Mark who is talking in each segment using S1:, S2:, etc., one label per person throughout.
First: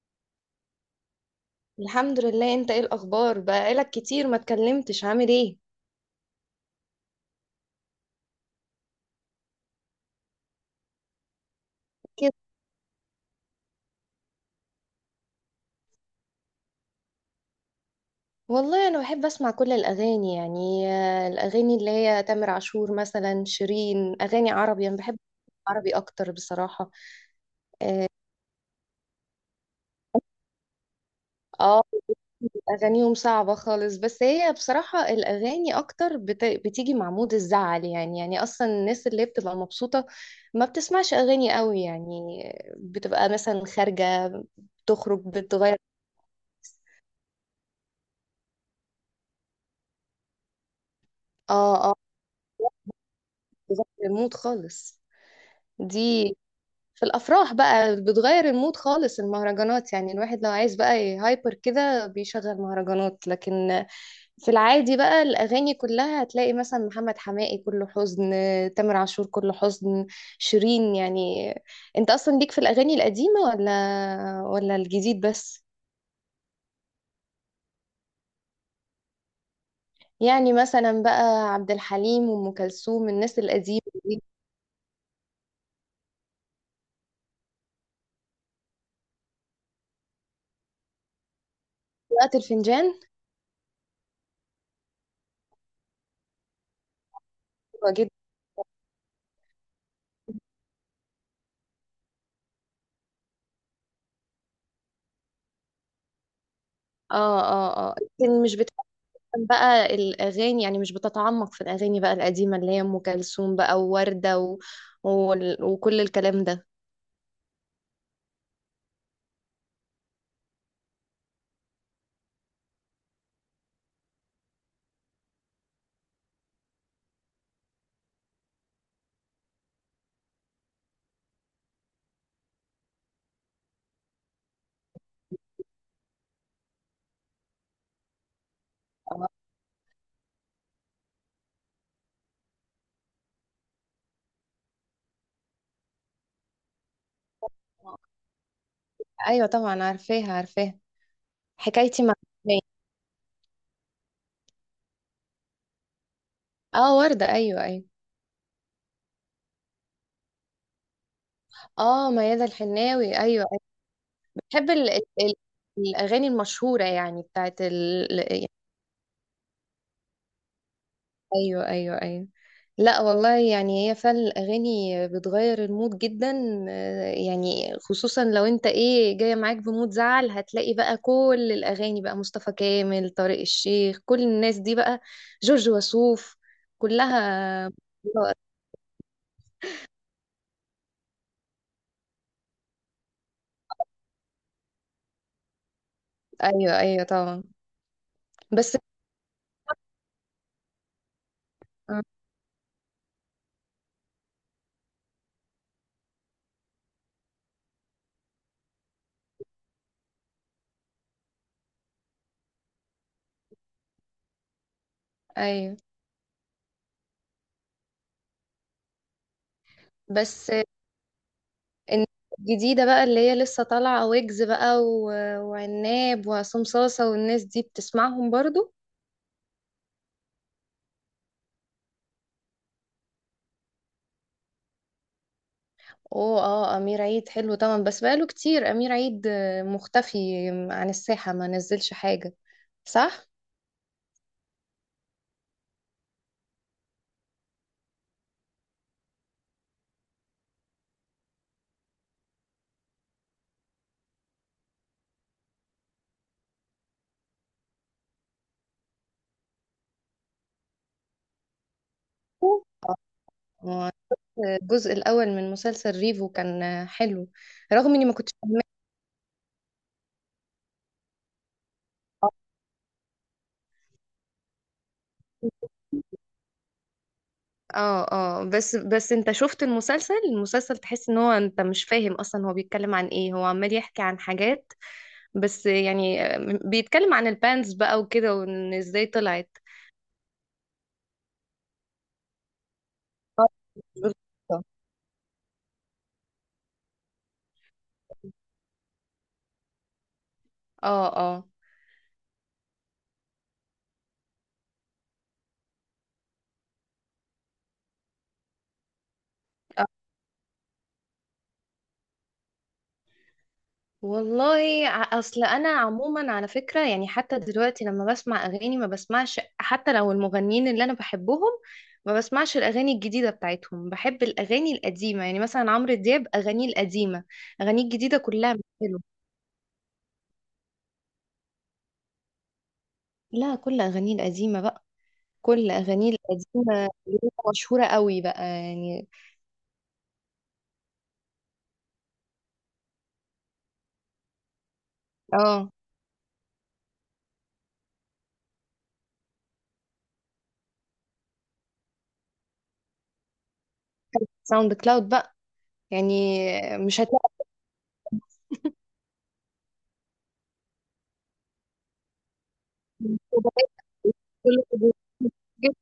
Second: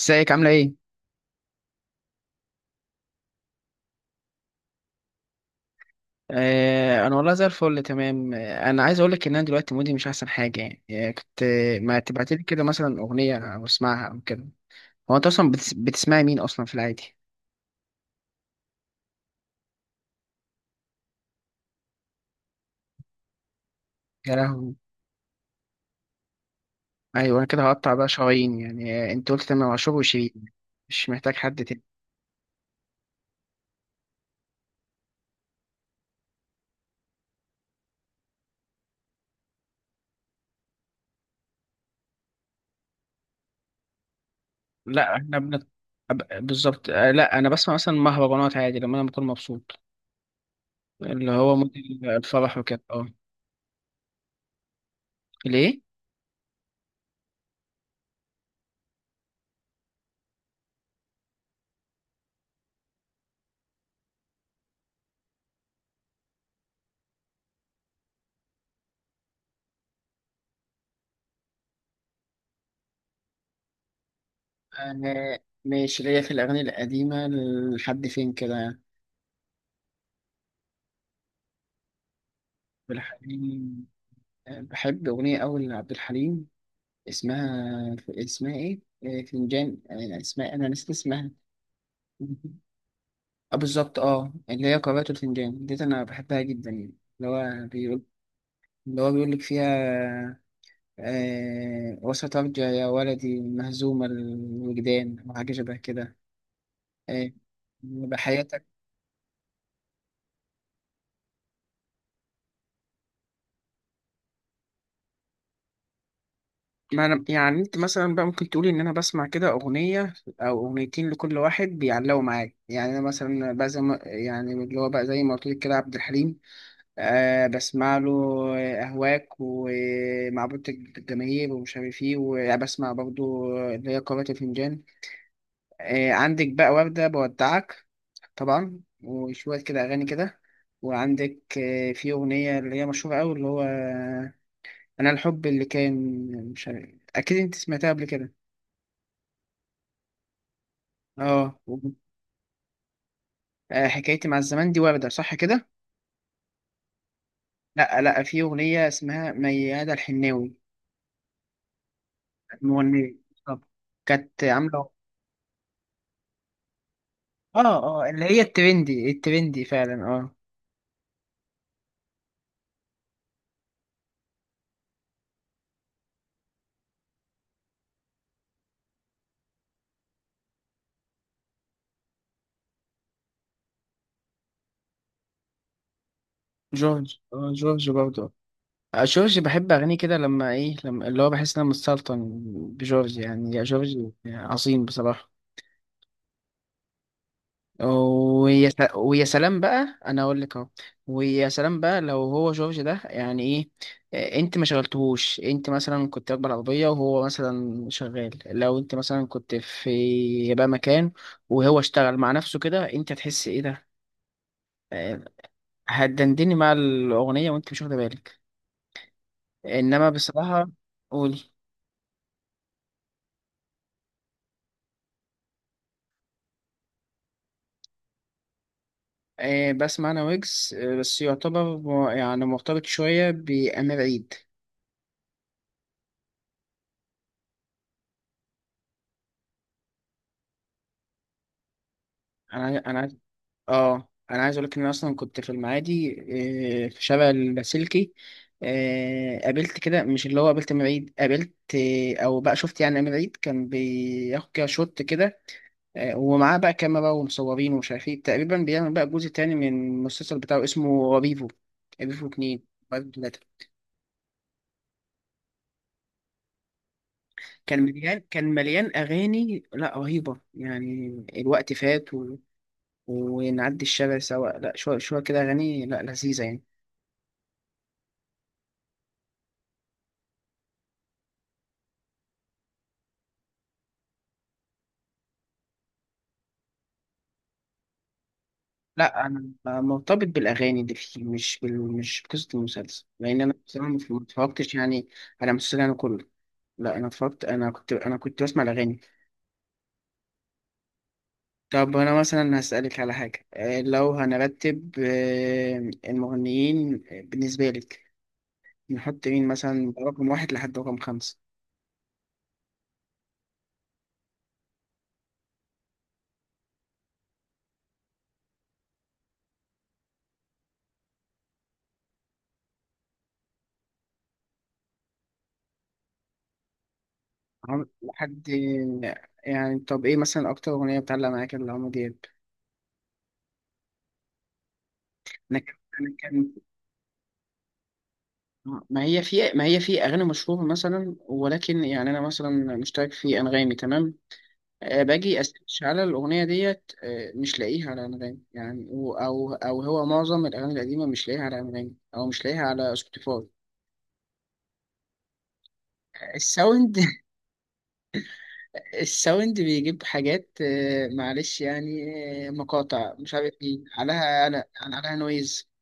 S1: ازيك عاملة ايه؟
S2: الحمد لله، انت ايه الاخبار؟ بقالك كتير ما اتكلمتش، عامل ايه؟
S1: آه، انا والله زي الفل تمام. انا عايز اقولك ان انا دلوقتي مودي مش احسن حاجة. يعني كنت، ما
S2: كده.
S1: تبعتلي كده مثلا اغنية او اسمعها او كده. هو انت اصلا بتسمعي مين اصلا في العادي؟
S2: والله انا بحب اسمع كل الاغاني، يعني الاغاني اللي هي تامر عاشور مثلا، شيرين،
S1: يا
S2: اغاني
S1: لهوي.
S2: عربي انا بحب. عربي اكتر بصراحة.
S1: ايوه انا كده هقطع
S2: اه.
S1: بقى شرايين. يعني آه، انت قلت تمام عاشور وشيرين، مش محتاج حد تاني.
S2: آه، اغانيهم صعبة خالص، بس هي بصراحة الاغاني اكتر بتيجي مع مود الزعل، يعني اصلا الناس اللي بتبقى مبسوطة ما بتسمعش اغاني قوي يعني، بتبقى مثلا خارجة،
S1: لا
S2: بتخرج
S1: احنا
S2: بتغير.
S1: بالظبط. آه، لا انا بسمع مثلا مهرجانات عادي لما انا بكون مبسوط، اللي هو
S2: اه آه.
S1: مودي الفرح وكده. اه.
S2: بتغير المود خالص
S1: ليه؟
S2: دي. في الافراح بقى بتغير المود خالص، المهرجانات يعني الواحد لو عايز بقى هايبر كده بيشغل مهرجانات، لكن في العادي بقى الاغاني كلها هتلاقي مثلا محمد حماقي كله حزن، تامر عاشور كله حزن، شيرين يعني. انت اصلا ليك في الاغاني القديمة ولا الجديد
S1: أنا
S2: بس؟
S1: ماشي ليا في الأغاني القديمة لحد فين كده يعني.
S2: يعني مثلا بقى عبد الحليم وام
S1: عبد
S2: كلثوم الناس القديمة
S1: الحليم،
S2: دي.
S1: بحب أغنية أوي لعبد الحليم. اسمها إيه؟ فنجان، اسمها، أنا نسيت اسمها.
S2: وقت الفنجان.
S1: آه بالظبط، أه اللي هي قارئة الفنجان ديت أنا بحبها جدا يعني. اللي هو
S2: حلوة
S1: بيقول،
S2: جدا.
S1: اللي هو بيقول لك فيها، آه وسترجع يا ولدي مهزوم الوجدان وحاجة شبه كده. آه،
S2: اه اه اه. لكن مش
S1: بحياتك.
S2: بتحب بقى الأغاني، يعني مش بتتعمق في الأغاني بقى القديمة اللي هي أم كلثوم بقى ووردة وكل الكلام ده.
S1: ما أنا يعني، أنت مثلا بقى ممكن تقولي إن أنا بسمع كده أغنية أو أغنيتين لكل واحد بيعلقوا معايا. يعني أنا مثلا بقى زي ما يعني، اللي هو بقى زي ما قلت لك، كده عبد الحليم، آه بسمع له أهواك ومعبود الجماهير ومش عارف إيه. وبسمع برضه اللي هي قارئة الفنجان. آه عندك بقى وردة بودعك طبعا،
S2: آه،
S1: وشوية كده أغاني كده. وعندك في أغنية اللي هي مشهورة أوي، اللي هو أنا الحب اللي كان، مش عارف، أكيد أنت سمعتها قبل كده.
S2: أيوة طبعا، عارفاها عارفاها.
S1: اه.
S2: حكايتي مع الحناوي.
S1: آه، حكايتي مع الزمان دي وردة صح كده؟
S2: اه وردة، أيوة أيوة.
S1: لا لا، في أغنية اسمها ميادة الحناوي،
S2: اه ميادة الحناوي،
S1: مغنية
S2: أيوة أيوة.
S1: بالظبط. كانت
S2: بحب
S1: عاملة،
S2: الأغاني المشهورة، يعني
S1: اه
S2: بتاعت
S1: اه،
S2: ال...
S1: اللي هي الترندي الترندي فعلا. اه
S2: ايوه ايوه ايوه. لا والله، يعني هي فعلا الاغاني بتغير المود جدا، يعني خصوصا لو انت ايه جايه معاك بمود زعل، هتلاقي بقى كل الاغاني بقى مصطفى كامل، طارق الشيخ، كل الناس دي بقى، جورج وسوف،
S1: جورج، اه
S2: كلها.
S1: جورج برضه. آه، جورج بحب أغانيه كده لما إيه، لما اللي هو بحس إن أنا متسلطن بجورج يعني. يا جورج، عظيم بصراحة.
S2: ايوه ايوه طبعا.
S1: ويا
S2: بس
S1: ويا سلام بقى، انا اقول لك اهو، ويا سلام بقى
S2: آه،
S1: لو هو جورج ده يعني ايه. آه، انت ما شغلتهوش، انت مثلا كنت راكبه العربيه وهو مثلا شغال، لو انت مثلا كنت في بقى مكان وهو اشتغل مع نفسه كده، انت هتحس ايه ده. آه،
S2: ايوه
S1: هتدندني مع الاغنيه وانت مش واخده بالك، انما
S2: بس
S1: بصراحه. قولي.
S2: إن- الجديده بقى اللي هي لسه طالعه، ويجز بقى وعناب وعصام صاصه والناس دي بتسمعهم برضو.
S1: بسمع انا ويجز، آه بس يعتبر يعني مرتبط شويه بامير عيد.
S2: اوه، اه، امير عيد حلو طبعا، بس بقاله كتير امير عيد مختفي عن الساحة، ما نزلش حاجة.
S1: انا،
S2: صح؟
S1: اه انا عايز اقول لك ان أنا اصلا كنت في المعادي، في شارع اللاسلكي. آه، قابلت كده، مش اللي هو قابلت أمير عيد، قابلت، او بقى شفت يعني أمير عيد كان بياخد كده شوت كده. آه، ومعاه بقى كاميرا ومصورين ومش عارف ايه، تقريبا بيعمل بقى جزء تاني من المسلسل بتاعه اسمه ريفو، ريفو اتنين، ريفو تلاتة.
S2: آه، الجزء الاول من مسلسل ريفو كان حلو.
S1: كان
S2: رغم اني ما
S1: مليان
S2: كنتش،
S1: كان مليان اغاني، لا رهيبه يعني، الوقت فات و... ونعدي الشارع سوا، لا شويه شويه كده اغاني، لا لذيذه يعني.
S2: اه بس انت شفت المسلسل تحس ان هو انت مش فاهم اصلا هو بيتكلم عن ايه، هو عمال يحكي عن حاجات بس، يعني بيتكلم عن البانز بقى وكده، وان ازاي
S1: لا انا
S2: طلعت.
S1: مرتبط بالاغاني دي، مش مش بقصه المسلسل، لان
S2: آه،
S1: انا بصراحه ما
S2: بالظبط.
S1: اتفرجتش يعني على المسلسل انا كله. لا انا اتفرجت، انا كنت بسمع الاغاني.
S2: اه اه.
S1: طب انا مثلا هسالك على حاجه، آه، لو هنرتب المغنيين بالنسبه لك، نحط مين مثلا رقم واحد لحد رقم خمسه.
S2: والله اصل انا عموما على فكره يعني حتى دلوقتي لما بسمع اغاني ما بسمعش، حتى لو المغنيين اللي انا بحبهم ما بسمعش الاغاني الجديده بتاعتهم، بحب الاغاني القديمه، يعني مثلا عمرو دياب اغانيه القديمه، اغانيه الجديده
S1: لحد
S2: كلها مش حلوه.
S1: يعني، طب ايه مثلا اكتر اغنيه بتعلق معاك لعمرو دياب.
S2: لا كل اغانيه القديمه بقى،
S1: انا
S2: كل اغانيه
S1: كان،
S2: القديمه اللي هي مشهوره قوي بقى يعني.
S1: ما هي في اغاني مشهوره مثلا، ولكن يعني انا مثلا مشترك في انغامي تمام، آه، باجي
S2: اه،
S1: اسيرش على الاغنيه ديت، آه، مش لاقيها على انغامي يعني، او هو معظم الاغاني القديمه مش لاقيها على انغامي او مش لاقيها على سبوتيفاي.
S2: ساوند كلاود بقى يعني،
S1: الساوند
S2: مش هتلاقي.
S1: الساوند بيجيب حاجات، معلش يعني، آه، مقاطع مش عارف ايه عليها، انا عليها نويز.
S2: كل-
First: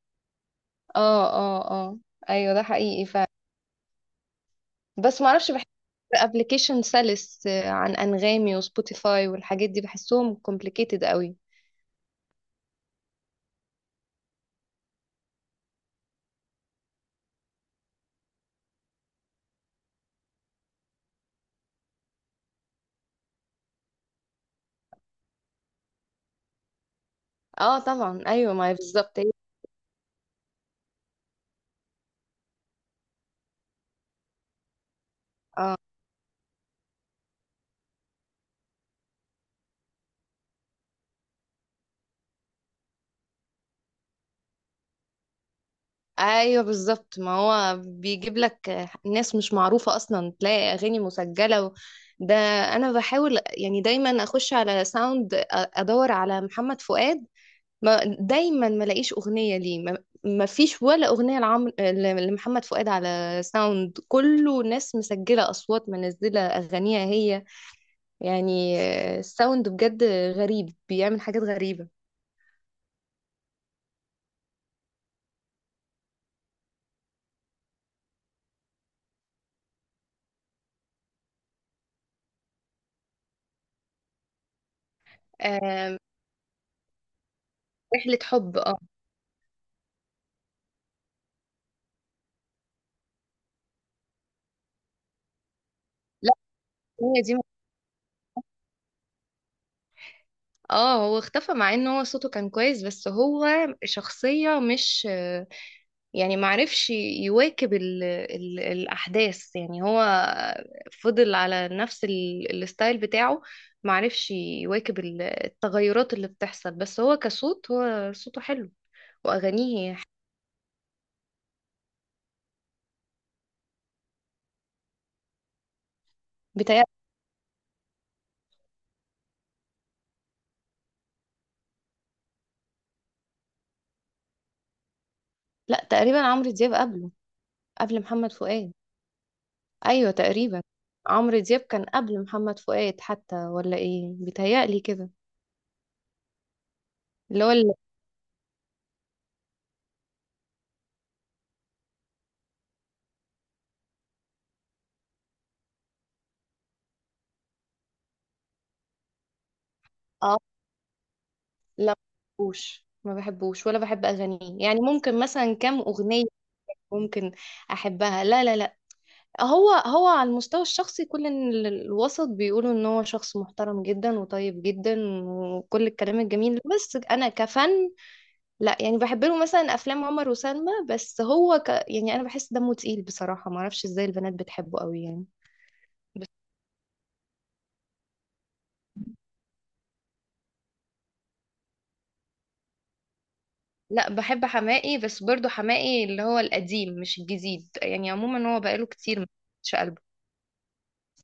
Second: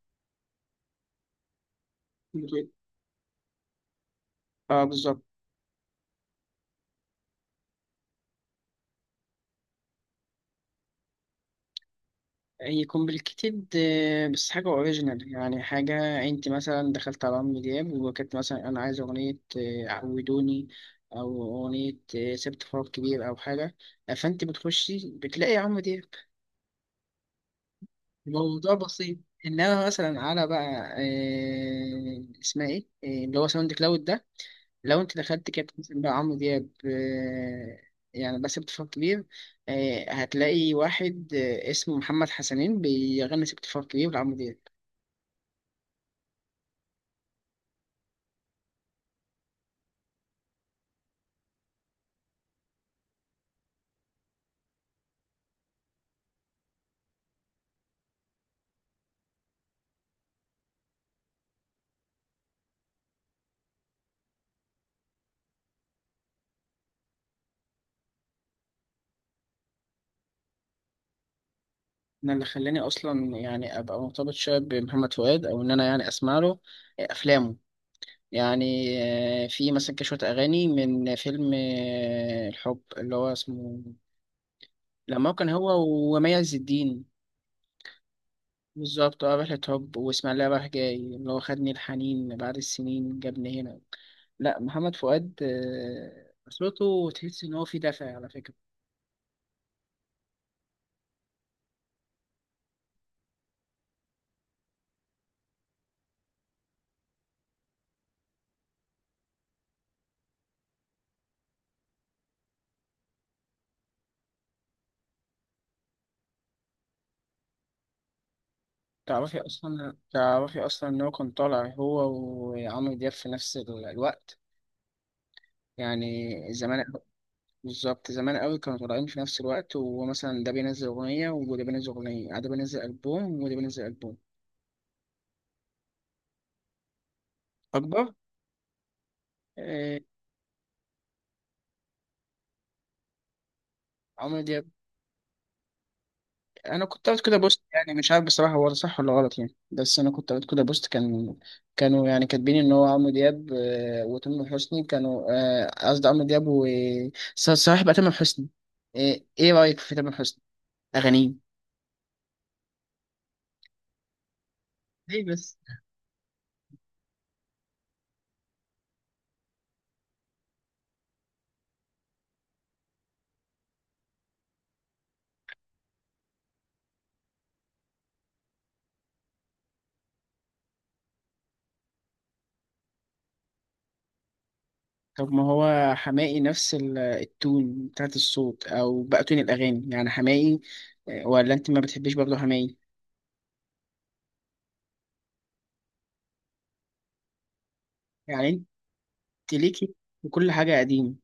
S2: اه اه اه. ايوه، ده حقيقي فعلا.
S1: اه
S2: بس
S1: بالظبط.
S2: معرفش ابلكيشن سلس عن انغامي وسبوتيفاي والحاجات دي، بحسهم كومبليكيتد قوي.
S1: يكون بالكتير آه، بس حاجة اوريجينال يعني، حاجة انت مثلا دخلت على عمرو دياب وكانت مثلا انا عايز اغنية، عودوني، او اغنية، سبت فراغ كبير، او حاجة، فانت بتخشي بتلاقي عمرو دياب،
S2: اه طبعا، ايوه، ما
S1: الموضوع
S2: هي
S1: بسيط.
S2: بالظبط
S1: انما مثلا على بقى، آه، اسمها ايه، آه، اللي هو ساوند كلاود ده، لو انت دخلت كانت مثلا بقى عمرو دياب، آه، يعني بس سبت فراغ كبير، آه، هتلاقي واحد، اسمه محمد حسنين بيغني سبت فراغ كبير لعمرو دياب.
S2: ايوه بالظبط. ما هو بيجيب لك ناس مش معروفه اصلا، تلاقي اغاني مسجله ده انا بحاول يعني دايما اخش على ساوند ادور على محمد فؤاد، ما دايما ما لاقيش اغنيه ليه. ما فيش ولا اغنيه لمحمد فؤاد على ساوند، كله ناس مسجله اصوات منزله اغانيها هي، يعني الساوند بجد غريب بيعمل حاجات غريبة.
S1: انا اللي خلاني اصلا يعني ابقى مرتبط شويه بمحمد فؤاد، او ان انا يعني اسمع له افلامه يعني. آه، في مثلا كشويه اغاني من فيلم، الحب اللي هو اسمه، لما هو كان هو
S2: آم،
S1: ومي عز الدين.
S2: رحلة حب، اه.
S1: بالظبط، اه رحلة حب واسماعيلية رايح جاي، اللي هو خدني الحنين بعد السنين جابني هنا. لا محمد فؤاد،
S2: لا،
S1: آه، صوته
S2: هي دي.
S1: تحس ان هو فيه دفع على فكرة.
S2: اه هو اختفى مع ان هو صوته كان كويس، بس هو شخصية مش يعني معرفش يواكب ال الأحداث يعني، هو فضل على نفس الستايل بتاعه، معرفش يواكب التغيرات اللي بتحصل، بس هو كصوت هو صوته حلو
S1: تعرفي اصلا
S2: وأغانيه
S1: تعرفي اصلا ان هو كان طالع هو وعمرو دياب في نفس الوقت، يعني زمان،
S2: بتاع.
S1: بالظبط زمان قوي. كانوا طالعين في نفس الوقت ومثلا ده بينزل أغنية وده بينزل أغنية، ده بينزل ألبوم وده بينزل ألبوم
S2: لا تقريبا عمرو دياب قبله، قبل
S1: أكبر.
S2: محمد فؤاد.
S1: آه،
S2: ايوه تقريبا، عمرو دياب كان قبل محمد فؤاد حتى، ولا ايه؟
S1: عمرو دياب،
S2: بيتهيألي كده.
S1: أنا كنت قريت كده
S2: اللي هو
S1: بوست،
S2: اللي
S1: يعني مش عارف بصراحة هو ده صح ولا غلط يعني، بس أنا كنت قريت كده بوست، كان كانوا يعني كاتبين إن هو عمرو دياب، آه، وتامر حسني كانوا، آه، قصدي عمرو دياب و صلاح بقى تامر حسني، آه، إيه رأيك في تامر
S2: اه.
S1: حسني أغانيه؟
S2: لا، ما بحبوش ما بحبوش، ولا بحب اغانيه يعني، ممكن
S1: ليه بس؟
S2: مثلا كام اغنيه ممكن احبها. لا لا لا. هو على المستوى الشخصي كل الوسط بيقولوا ان هو شخص محترم جدا وطيب جدا وكل الكلام الجميل ده. بس انا كفن. لا يعني بحب له مثلا افلام عمر وسلمى، بس هو يعني انا بحس دمه تقيل بصراحه، ما اعرفش ازاي البنات بتحبه قوي يعني.
S1: طب ما هو حماقي نفس التون بتاعت الصوت او بقى تون الاغاني يعني، حماقي آه، ولا انت ما بتحبيش برضه حماقي؟
S2: لا بحب حماقي، بس برضو حماقي اللي هو القديم مش الجديد، يعني
S1: يعني
S2: عموما هو بقاله كتير ما
S1: انت
S2: مش
S1: ليكي
S2: قلبه
S1: وكل حاجه قديم.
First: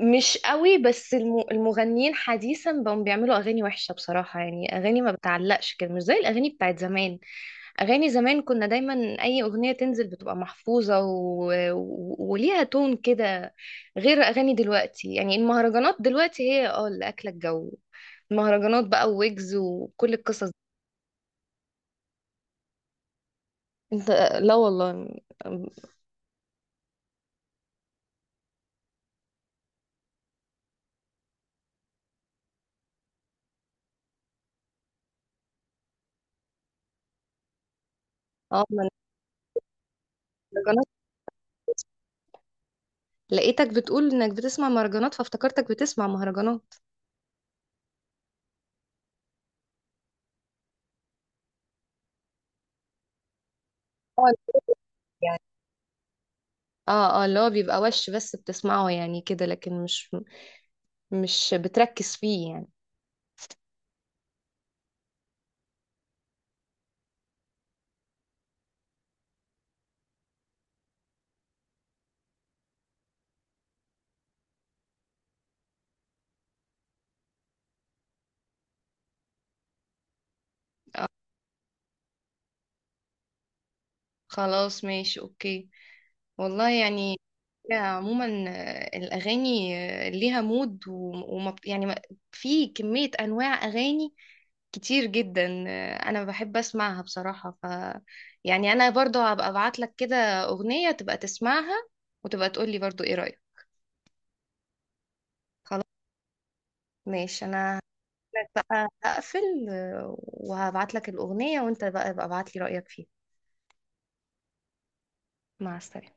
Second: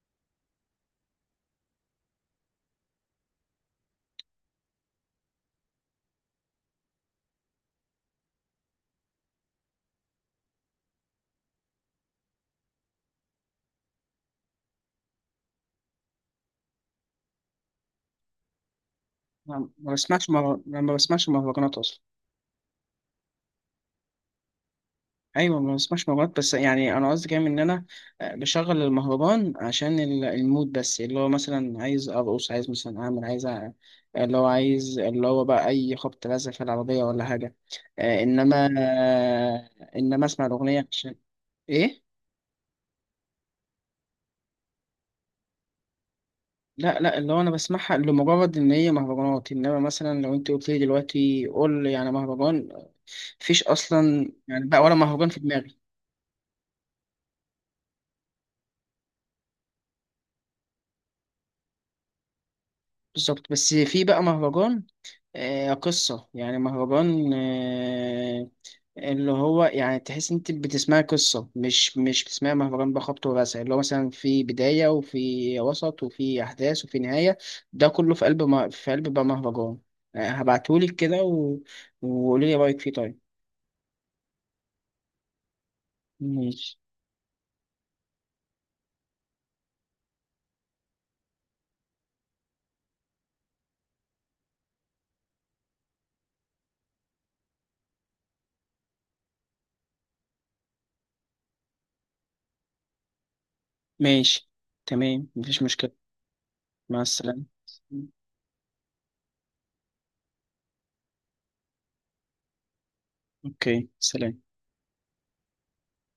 S2: مش قوي، بس المغنيين حديثا بقوا بيعملوا اغاني وحشه بصراحه، يعني اغاني ما بتعلقش كده، مش زي الاغاني بتاعت زمان، اغاني زمان كنا دايما اي اغنيه تنزل بتبقى محفوظه وليها تون كده، غير اغاني دلوقتي يعني. المهرجانات دلوقتي هي اللي اكله الجو، المهرجانات بقى، ويجز،
S1: ما ما
S2: وكل
S1: بسمعش
S2: القصص دي.
S1: مهر- ما بسمعش مهرجانات اصلا.
S2: انت؟ لا والله.
S1: ايوه ما بسمعش مهرجانات، بس يعني انا قصدي كام ان انا، آه، بشغل المهرجان عشان المود بس، اللي هو مثلا عايز ارقص، عايز مثلا اعمل، عايز اللي هو عايز، اللي هو بقى اي خبط لازق في العربيه ولا حاجه. آه،
S2: اه
S1: انما آه، انما اسمع
S2: ما
S1: الاغنيه عشان ايه.
S2: لقيتك بتقول انك بتسمع مهرجانات فافتكرتك بتسمع مهرجانات.
S1: لا لا، اللي هو انا بسمعها لمجرد ان هي مهرجانات، انما مثلا لو انت قلت لي دلوقتي قول لي يعني مهرجان، مفيش اصلا
S2: اه
S1: يعني بقى ولا مهرجان
S2: يعني
S1: في دماغي.
S2: اه اللي هو بيبقى وش بس بتسمعه يعني كده، لكن مش بتركز فيه يعني.
S1: بالظبط، بس في بقى مهرجان، آه قصة، يعني مهرجان آه، اللي هو يعني تحس انت بتسمعي قصة، مش بتسمعي مهرجان بقى خبط ورزع، اللي هو مثلا في بداية وفي وسط وفي احداث وفي نهاية، ده كله في قلب ما في قلب بقى مهرجان. آه هبعتهولك كده و... وقولي لي رأيك فيه، طيب؟
S2: خلاص ماشي اوكي. والله
S1: ماشي
S2: يعني هي عموما الاغاني ليها مود وما يعني في كمية انواع اغاني كتير جدا، انا بحب اسمعها بصراحة. يعني انا برضو هبقى ابعت لك كده اغنية تبقى تسمعها وتبقى تقولي برضو ايه رأيك.
S1: ماشي. تمام، مفيش مشكلة. مع السلامة.
S2: ماشي. انا هقولك بقى هقفل وهبعت لك الاغنيه وانت بقى ابعت لي رايك فيها.
S1: اوكي سلام.
S2: مع السلامه.